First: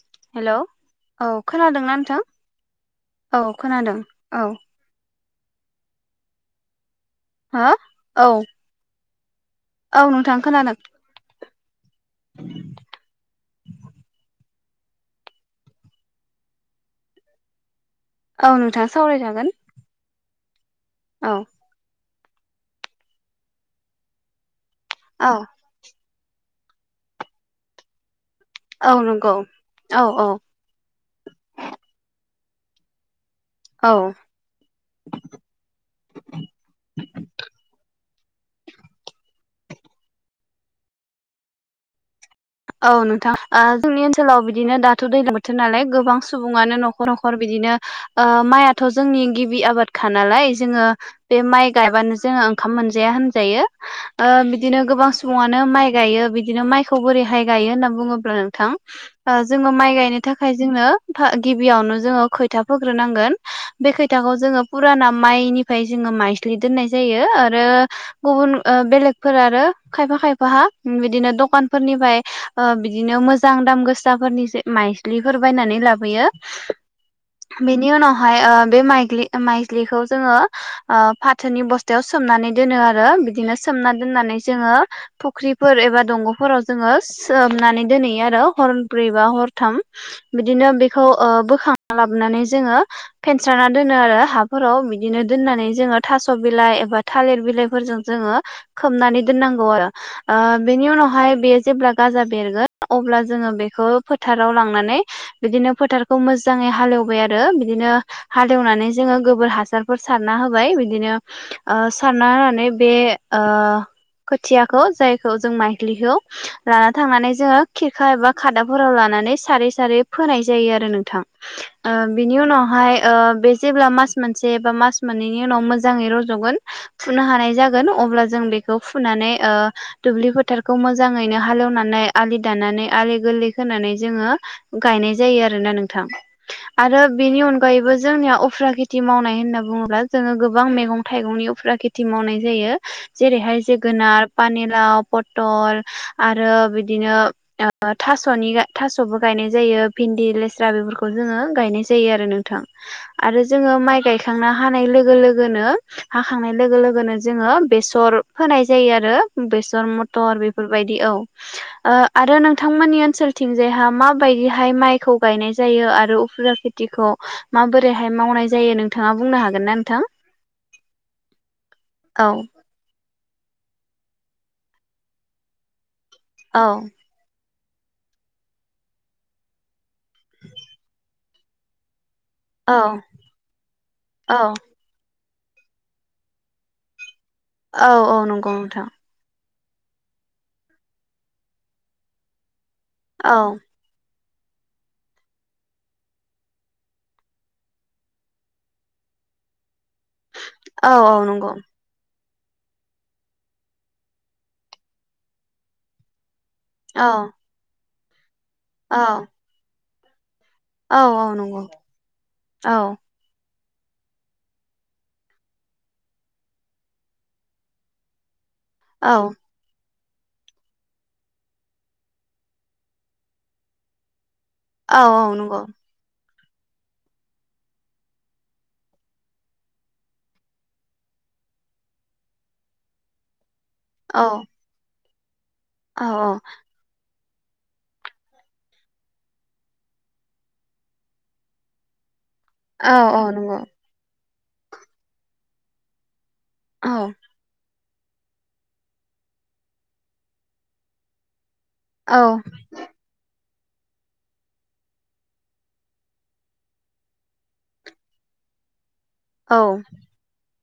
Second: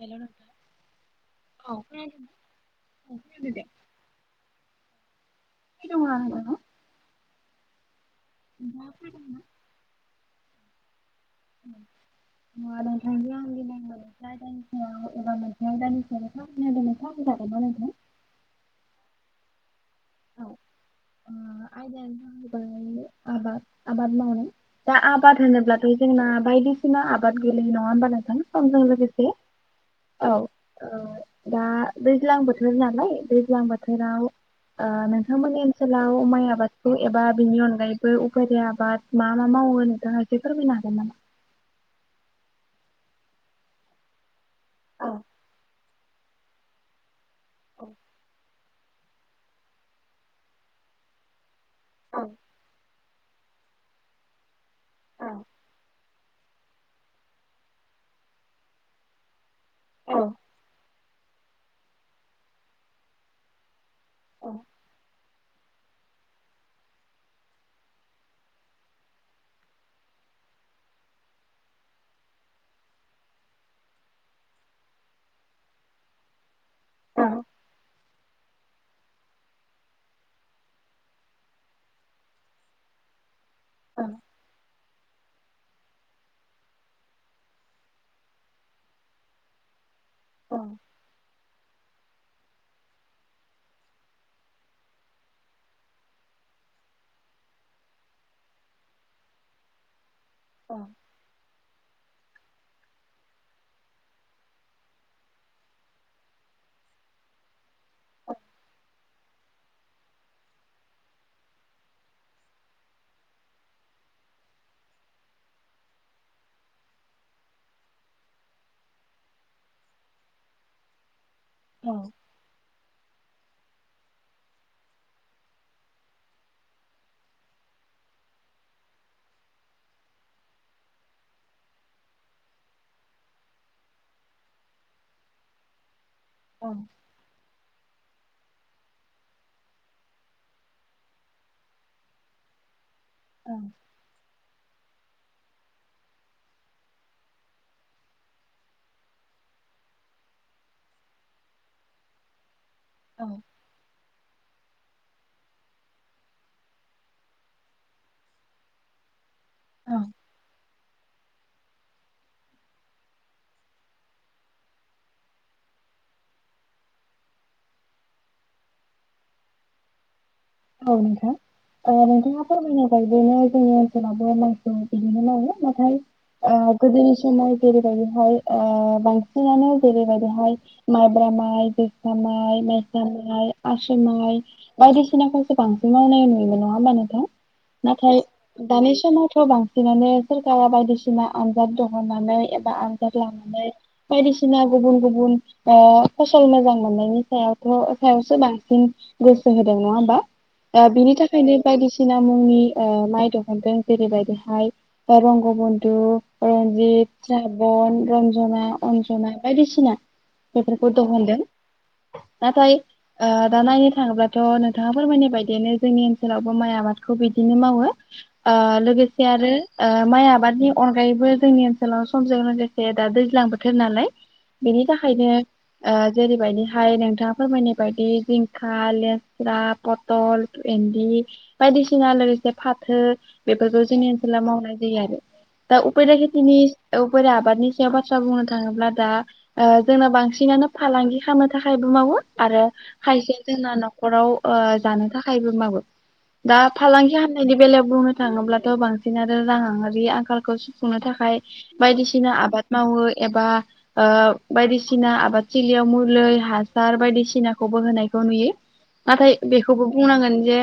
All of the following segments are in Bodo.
हेल' नोंथां हेलौ' औ औ खोनादोंना नोंथां खोनादों औ खोनादों औ [unintelligible] हो औ। नोंथांआ फ्रि दङो ना [inaudible] औ नोंथां खोनादों। नङा नोंथांजों आं दिनै मोनसे आइदानि [inaudible] एबार मोनसे आइदानि सावरायनायदोंमोन सावराय जागोन ना नोंथां औ नोंथाङा सावराय जागोन औ ओ आयदायानो जाहैबाय आबाद आबाद मावनाय दा औ आबाद होनोब्ला बे जोंना बायदिसिना आबाद गोलैयो नङा होमब नोंथां समजों औ लोगोसे नंगौ औ। औ दा दैज्लां बोथोर नालाय दैज्लां औ बोथोराव ओ नोंथांमोननि ओनसोलाव माइ आबादखौ एबा बिनि अनगायैबो उफारि आबाद मा मा मावो नोंथाङा एसे फोरमायनो हागोन नामा? औ नोंथां ओ जोंनि ओनसोलाव बिदिनो दाथ' औ दैजलां बोथोर नालाय गोबां सुबुङानो न'खर न'खर न'खर बिदिनो औ ओ माइआथ' जोंनि गिबि आबादखा नालाय जोङो बे माइ गायबानो औ जोङो ओंखाम मोनजाया होनजायो ओ बिदिनो गोबां सुबुङानो माइ गायो बिदिनो माइखौ बोरैहाय गायो होनना बुङोब्ला नोंथां ओ जोङो माइ औ गायनो थाखाय जोंङो फा-गिबियावनो जोङो खोथा फोग्रोनांगोन। बे खैथाखौ जोङो फुराना माइनिफ्राय जोङो माइज्लि दोननाय जायो आरो गुबुन ओ-बेलेगफोर आरो खायफा खायफाहा बिदिनो दखानफोरनिफ्राय ओ बिदिनो मोजां दाम गोसाफोरनि जे माइज्लिफोर बायनानै लाबोयो। औ बेनि उनावहाय ओ-बे माइग्लि। माइज्लिखौ जोङो ओ-फाथोनि बस्थायाव सोमनानै दोनो आरो बिदिनो। सोमना दोननानै जोङो फुख्रिफोर एबा दंग'फोराव जोङो। सोमनानै दोनहैयो आरो हरब्रै बा हरथाम बिदिनो बेखौ बोखां लाबनानै जोङो फेनस्राना दोनो आरो हाफोराव बिदिनो दोननानै जोङो थास' बिलाइ एबा थालिर बिलाइफोरजों जोङो खोबनानै दोननांगौ आरो बेनि उनावहाय बेयो जेब्ला गाजा बेरगोन अब्ला जोङो बेखौ फोथाराव लांनानै बिदिनो फोथारखौ मोजाङै हालेवबाय आरो बिदिनो हालेवनानै जोङो गोबोर हासारफोर सारना होबाय बिदिनो सारना होनानै बे ओ खोथियाखौ जायखौ जों माइग्लिखौ लाना थांनानै जोङो खिरखा एबा खादाफोराव लानानै सारै सारै फोनाय जायो आरो नोंथां। ओ-बिनि उनावहाय ओ-बे जेब्ला मास मोनसे बा मास मोननैनि उनाव मोजाङै रज'गोन। फुनो हानाय जागोन अब्ला जों बेखौ फुनानै ओ-दुब्लि फोथारखौ मोजाङै। नो हालेवनानै आलि दानानै आलि गोरलै खोनानै जोङो। गायनाय जायो आरोना नोंथां आरो बेनि अनगायैबो जोंनिया उफ्रा खेथि मावनाय होनना बुङोब्ला जोङो गोबां मैगं थाइगंनि उफ्रा खेथि मावनाय जायो। औ जेरैहाय जोगोनार पानिलाव पटल आरो बिदिनो। ओ-थास'नि थास'बो गायनाय जायो भिन्दि लेस्रा बेफोरखौ जोङो गायनाय जायो आरो नोंथां। औ आरो जोङो माइ गायखांना हानाय लोगो लोगोनो हाखांनाय लोगो लोगोनो जोङो बेसर फोनाय जायो आरो। बेसर औ मथर बेफोरबायदि औ। ओ-आरो नोंथांमोननि ओनसोलथिंजायहा माबायदिहाय माइखौ गायनाय जायो आरो उफ्रा खेथ थिखौ माबोरैहाय मावनाय जायो नोंथाङा बुंनो हागोन ना नोंथां? औ नोंथां। औ ओ-नोंथाङा फोरमायनाय बादिनो जोंनि ओनसोलावबो मायखौ बिदिनो मावो। नाथाय औ ओ-गोदोनि समाव जेरैबायदिहाय ओ-बांसिनानो जेरैबायदिहाय माइब्रा माइ। जोसा माइ औ मायसा माय आसु माइ औ बायदिसिनाखौ बांसिन मावनाय नुयोमोन नङा होमबा नोंथां? औ औ नाथाय नंगौ नोंथां दानि समावथ' बां नानो सोरखारा बायदिसिना आनजाद दं होनानै एबा आनजाद औ लानानै। बायदिसिना गुबुन-गुबुन ओ-फसल मोजां मोननायनि सायावथ' सायावसो बांसिन गोसो होदों नङा होमबा? दा औ बिनि औ नंगौ थाखायनो बायदिसि सिना मुंनि ओ-माइ दिहुनदों जेरैबायदिहाय रंग बन्धु। रनजित, औ राबन, रन्जना, औ अन्जना बायदिसिना। बेफोरखौ औ दं औ हनदों नंगौ नाथाय औ ओ-दा नायनो थाङोब्लाथ' नोंथाङा फोरमायनाय बायदिनो जोंनि ओनसोलावबो माइ आबादखौ बिदिनो मावो ओ-लोगोसे औ आरो ओ-माइ आबादनि अनगायैबो जोंनि ओनसोलाव समजों लोगोसे दा दैज्लां बोथोर नालाय। बेनि औ थाखायनो औ नंगौ ओ-जेरैबायदिहाय नोंथाङा फोरमायनाय बायदि जिंखा, लेस्रा, फथ थल इन्दि बायदिसिना लोगोसे फाथो बेफोरखौ जोंनि औ ओनसोलाव मावनाय जायो आरो। दा औ उफेरा खेथिनि औफोर आबादनि सायाव बाथ्रा बुंनो थाङोब्ला दा ओ-जोंना बांसिनानो फालांगि खालामनो थाखायबो मावो। आरो औ औ खायसे नंगौ जोंना न'खराव ओ-जानो थाखायबो मावो। दा औ फालांगि हान्नायनि बेलायाव बुंनो थाङोब्लाथ' बांसिन आरो रांङारि आंखालखौ सुफुंनो थाखाय औ बायदिसिना आबाद। मावो एबा। ओ बायदिसिना आबादथिलियाव मुलि हासार बायदिसिनाखौबो होनायखौ नुयो। नाथाय औ बेखौबो बुंनांगोन जे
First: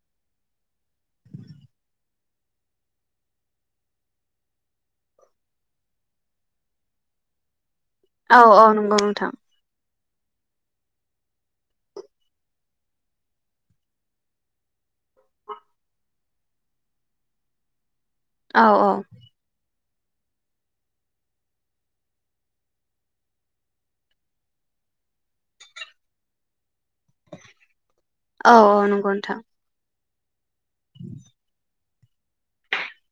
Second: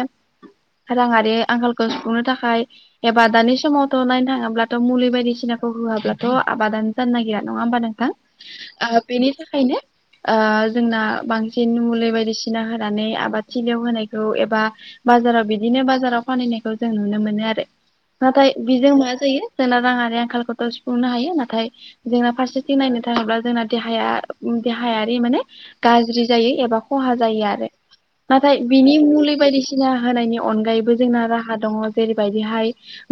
राङारि आंखालखौ सुफुंनो थाखाय। एबा दानि समावथ' नायनो थाङोब्लाथ' मुलि बायदिसिनाखौ होआब्लाथ' आबादानो जानो नागिरा नङा होमबा नोंथां? औ औ नंगौ नोंथां ओ-बिनि थाखायनो ओ-जोंना बांसिन मुलि बायदिसिना होनानै आबाद थिलियाव होनायखौ एबा बाजाराव बिदिनो बाजाराव फानहैनायखौ जों नुनो मोनो आरो। नाथाय औ बेजों औ मा जायो जोंना राङारि आंखालखौथ' सुफुंनो हायो नाथाय जोंना फारसेथिं नायनो थाङोब्ला जोंना देहाया देहायारि माने गाज्रि जायो एबा खहा जायो आरो। औ नाथाय औ बिनि नंगौ मुलि नोंथां बायदिसिना होनायनि अनगायैबो जोंना राहा दङ जेरैबायदिहाय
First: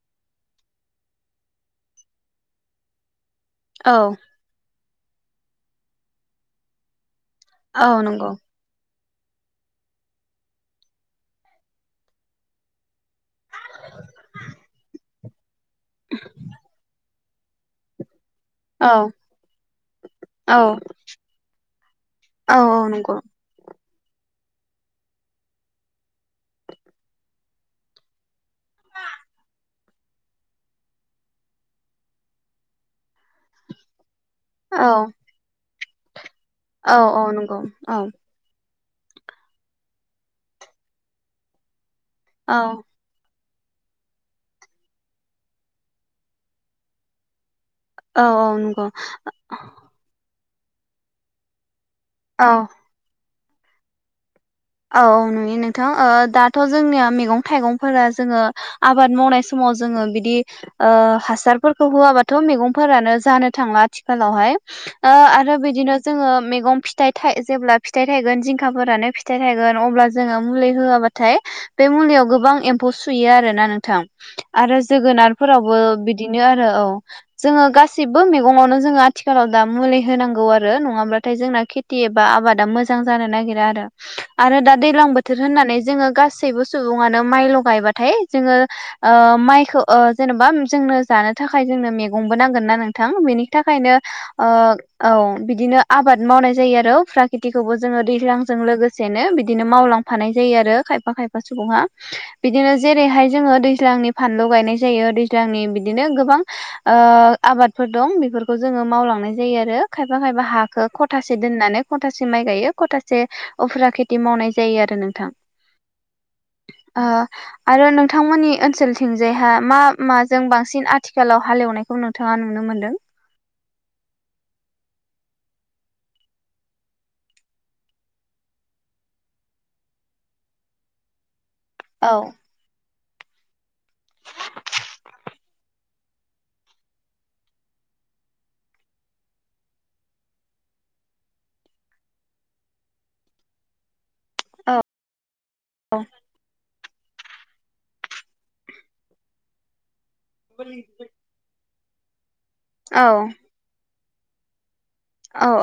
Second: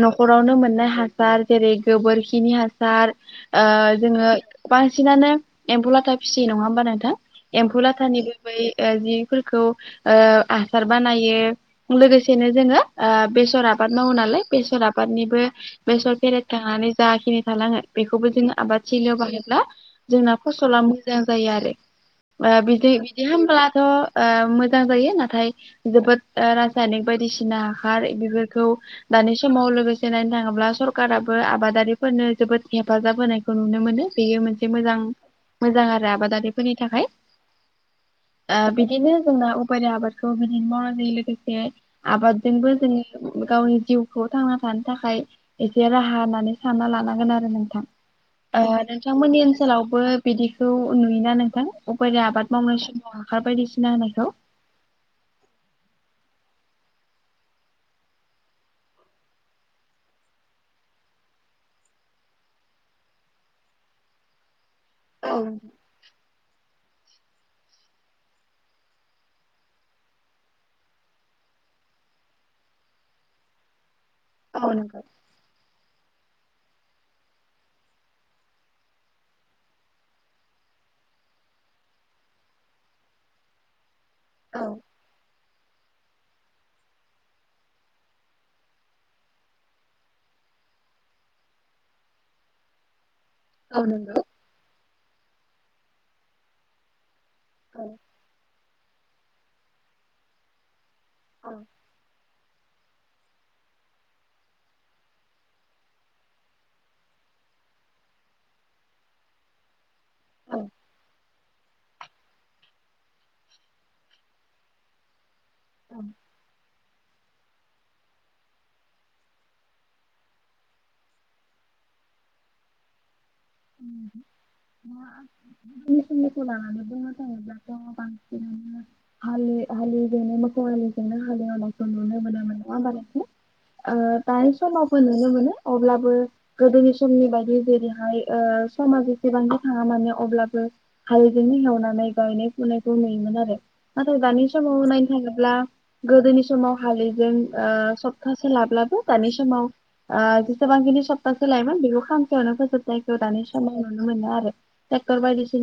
न'खरावनो मोननाय हासार जेरै गोबोरखिनि हासार। औ जोङो बांसिनानो एम्फु लाथा फिसियो नङा होमबा नोंथां? एम्फौ औ नंगौ लाथानिबो बै जिफोरखौ ओ हासार बानायो लोगोसेनो जोङो बे बेसर आबाद मावो नालाय बेसर आबादनिबो बेसर फेरेदखांनानै जाखिनि थालाङो। बेखौबो जोङो आबाद औ थिलियाव बाहायोब्ला जोंना औ फसला मोजां जायो आरो। औ औ बिदि नंगौ बिदि हब्लाथ' मो जां जायो नाथाय जोबोद ओ रासायनिक बायदिसिना हार बेफोरखौ दानि समाव लोगोसे नायनो थाङोब्ला सरखाराबो आबादारिफोरनो जोबोद हेफाजाब होनायखौ नुनो मोनो। बेयो मोनसे औ मोजां मोजां आरो आबादारि औ औ नंगौ औ। बिदिनो जोंना उफेरा आबादखौ बिदिनो मावनाय जायो लोगोसे आबादजोंबो जोंनि गावनि जिउखौ थांना थानो थाखाय एसे राहा होननानै सानना लानांगोन आरो नोंथां। औ औ ओ नंगौ नोंथांमोननि ओनसोलावबो बिदिखौ नुयोना नोंथां उफेरा औ आबाद मावनाय समाव हासार बायदिसिना होनायखौ। औ नुयो नोंथां दाथ' जोंनिया मैगं थाइगंफोरा जोङो आबाद मावनाय समाव जोङो बिदि हासारफोरखौ होआबाथ' मैगंफोरानो जानो थांला आथिखालावहाय। औ आरो बिदिनो जोङो मैगं फिथाइ जेब्ला फिथाइ थायगोन जिंखाफोरानो फिथाइ थागोन अब्ला जोङो मुलि होआबाथाय बे मुलियाव गोबां एम्फौ सुयो आरोना नोंथां औ आरो नंगौ जोगोनाद फोरावबो बिदिनो आरो औ। जोङो गासिबो मैगङावनो जोङो आथिखालाव दा मुलि होनांगौ आरो नङाब्लाथाय जोंना खेथि खेथि एबा आबादा मोजां जानो नागिरा आरो। आरो औ दा दैलां बोथोर होननानै जोङो गासैबो सुबुङानो माइल' गायबाथाय जोङो माइखौ जेन'बा जोंनो जानो थाखाय जोंनो मैगंबो नांगोन ना नोंथां बेनि औ थाखायनो नंगौ औ बिदिनो आबाद मावनाय जायो आरो उफ्रा खेटिखौबो औ जोङो दैज्लां जों लोगोसेनो बिदिनो मावलांफानाय जायो आरो खायफा खायफा औ सुबुङा। बिदिनो जेरैहाय जोङो दैज्लांनि फानलु गायनाय जायो दैज्लांनि बिदिनो गोबां। आबादफोर दं बेफोरखौ जोङो मावलांनाय जायो आरो। खायफा खायफा औ हाखौ खथासे दोननानै खथासे माइ गायो खथासे अफेरा खेथि मावनाय जायो आरो नोंथां। उम। ओ आरो नोंथांमोननि ओनसोलथिंजायहा मा माजों बांसिन आथिखालाव हालेवनायखौ खौ नोंथाङा नुनो मोन्दों? उम [inaudible] [inaudible] हालि-हालि जोनो मोखौआलि जोंनो हालेवनायखौ औ नुनो मोनोमोन नङा होमबा [unintelligible] ओ दानि समावबो नुनो मोनो अब्लाबो गोदोनि समनि बायदि जेरैहाय ओ समा जेसेबांबो थाङा मानो अब्लाबो हालजोंनो हेवनानै गायनाय फुनायखौ नुयोमोन आरो नाथाय दानि समाव नाय थाङोब्ला औ गोदोनि समाव हालिजों ओ सप्तासे लाब्लाबो दानि समाव जेसेबांखिनि सप्ताहसे लायोमोन बेखौ खानसेयावनो फोजोब औ जायाव दानि समाव नुनो मोनो आरो। टेक्टर औ बायदिसि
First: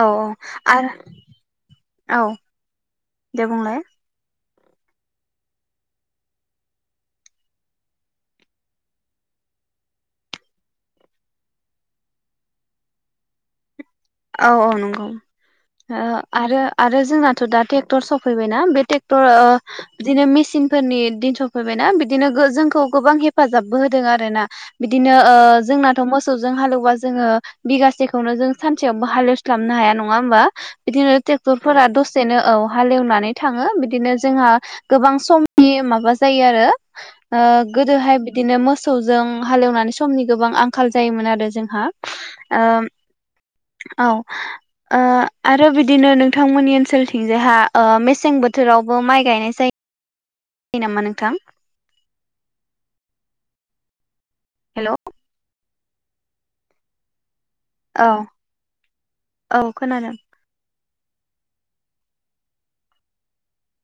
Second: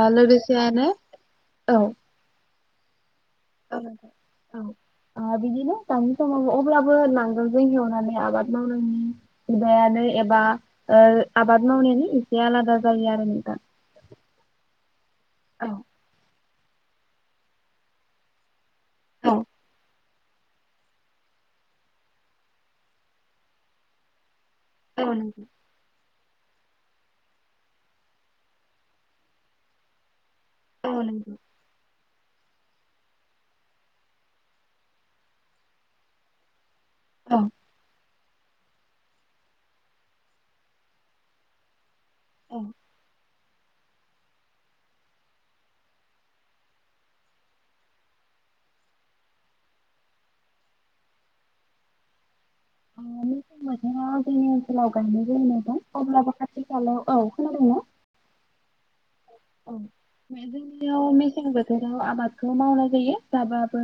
औ लोगोसेनो आरो औ दे औ बुंलाय। औ नोंथां ओ बिदिनो दानि समाव अब्लाबो नांगोलजों एवनानै आबाद मावनायनि मुगायानो एबा ओ आबाद मावनायानो एसे आलादा जायो आरो नोंथां। औ औ नंगौ औ ओ आरो आरो जोंनाथ' दा टेक्टर सफैबायना बे ट्रेक्टर ओ औ बिदिनो मेसिनफोरनि दिन सफैबायना बिदिनो गो जोंखौ गोबां हेफाजाबबो होदों आरोना। बिदिनो ओ नंगौ जोंनाथ' मोसौजों हालौबा जोङो बिगासेखौनो जों सान सेआवबो हालौस्लाबनो हाया नङा होमबा औ बिदिनो नंगौ टेक टरफोरा दसेनो औ हालेवनानै थाङो बिदिनो जोंहा गोबां समनि माबा जायो आरो ओ गोदोहाय बि दिनो मोसौजों हालेवनानै समनि गोबां आंखाल जायोमोन आरो जोंहा औ ओ औ। ओ आरो बिदिनो नोंथांमोननि ओनसोलथिंजायहा ओ मेसें बोथोरावबो माइ गायनाय जाय [inaudible] [unintelligible] नामा नोंथां? ओ मोसें बोथोराव जोंनि ओनसोलाव हेल' गायनाय जायनाय दं अब्लाबो खाथि खालायाव औ खोनादों ना? औ औ खोनादों। जोंनियाव मेसें बोथोराव आबादखौ मावनाय जायो जाबाबो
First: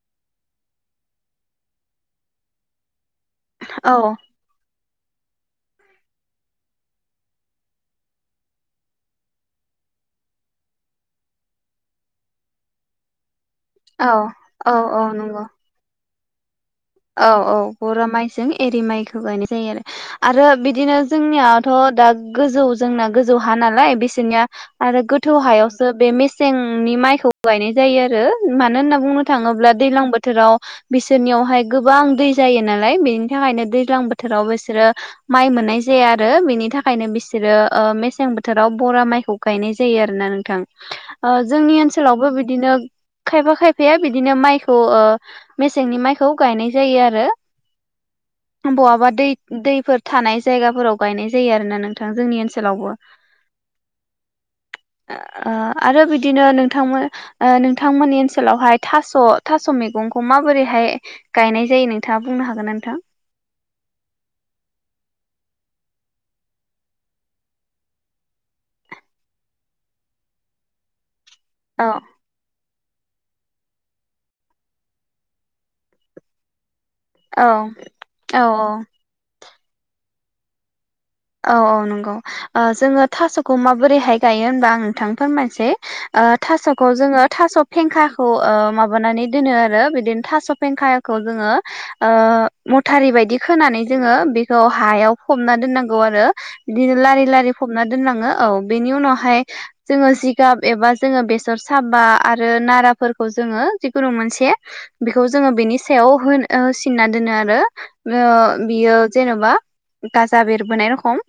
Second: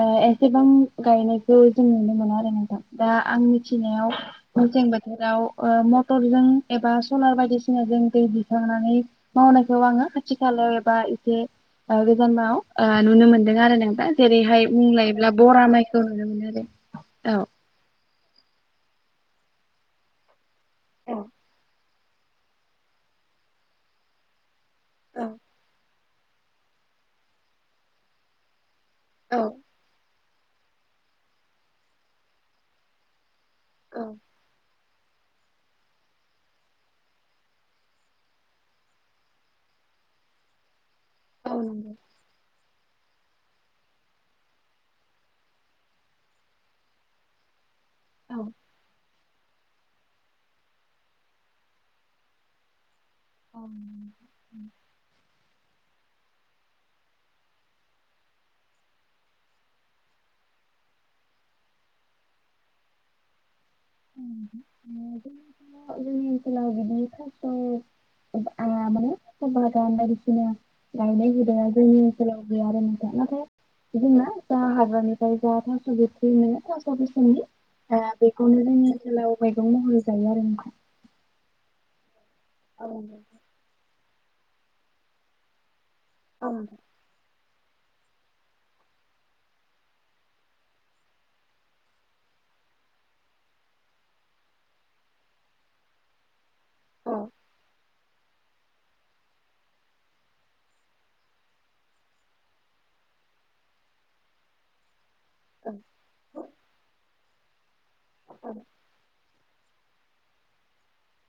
ओ एसेबां गायनायखौ जों नुनो मोना आरो नोंथां दा आं औ मिथिनायाव मेसें बोथोराव ओ मटरजों एबा सलार बायदिसिनाजों दै दैखांनानै मावनायखौ आङो खाथि खालायाव एबा एसे ओ गोजानाव ओ नुनो मोनदों आरोना औ एबा जेरैहाय औ मुं औ लायोब्ला नंगौ बरा माइखौ होनोमोन आरो। औ औ बरा माइजों एरि माइखौ गायनाय जायो आरो आरो बि बिदिनो औ जोंनियाथ' दा गोजौ जोंना गोजौ हा नालाय बिसोरनिया आरो औ गोथौ हायावसो बे मेसेंनि माइखौ गायनाय जायो आरो। मानो होनना बुंनो थाङोब्ला दैलां बोथोराव बिसोरनियावहाय गोबां दै जायो नालाय बेनि थाखायनो औ दैज्लां बोथोराव बिसोरो माइ मोननाय जाया आरो बिनि थाखायनो बिसोरो ओ‌ मेसें बोथोराव बरा माइखौ गायनाय जायो आरोना नोंथां। [inaudible] ओ जोंनि नंगौ ओनसोलावबो बिदिनो खायफा खायफाया बिदिनो माइखौ ओ मेसेंनि माइखौ गायनाय जायो आरो बहाबा दै दैफोर थानाय जायगाफोराव गायनाय जायो आरोना नोंथां जोंनि ओनसोलावबो। [inaudible] ओ आरो बिदिनो नोंथांमो ओ नोंथांमोननि ओनसोलावहाय थास'-थास' मैगंखौ माबोरैहाय गायनाय जायो नोंथाङा बुंनो हागोन ना नोंथां? [unintelligible] ओ जोंनि ओनसोलाव बिदि [unintelligible] बायदिसिना गायनाय हुदाया औ जोंनि सोलाव गैया आरो नोंथां नाथाय जोंना जा हाग्रानिफ्राय जाथास' बेथ्रि‌ ओ थास स' गोसोमनि औ दा औ बेखौनो जोंनि ओनसोलाव मैगं महरै जायो आरो [unintelligible] औ औ नंगौ ओ आरो जोङो थास'खौ माबोरैहाय गायो होनबा आं नोंथांनो फोरमायसै ओ थास'खौ जोङो थास' फेंखाखौ ओ माबानानै दोनो आरो बिदिनो थास' फेंखायाखौ जोङो ओ मथारि बायदि खोनानै जोङो बेखौ हायाव फबना दोननां गौ आरो बिदिनो लारि लारि फबना दोनलाङो औ बेनि उनावहाय जोङो जिगाब एबा जोङो बेसर साबा आरो नाराफोरखौ जोङो जिखुनु मोनसे बेखौ जोङो बेनि सायाव होन-होसिनना दोनो आरो उम बियो जेन'बा गाजा बेरबोनाय रखम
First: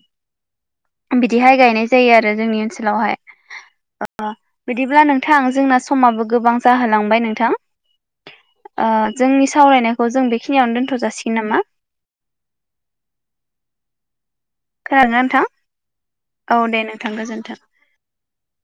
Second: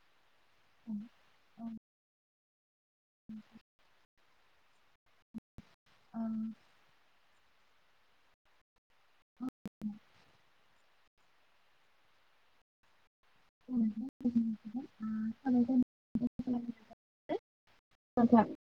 बिदिहाय गायनाय जायो आरो जोंनि ओनसोलावहाय। [inaudible] अ बिदिब्ला नोंथां जोंना समाबो गोबां जाहोलांबाय नोंथां। आ जोंनि सावरायनायखौ जों बेखिनियावनो दोनथ' जासिगोन नामा? [inaudible] खोनादोंना नोंथां औ दे नोंथां गोजोन्थों [unintelligible]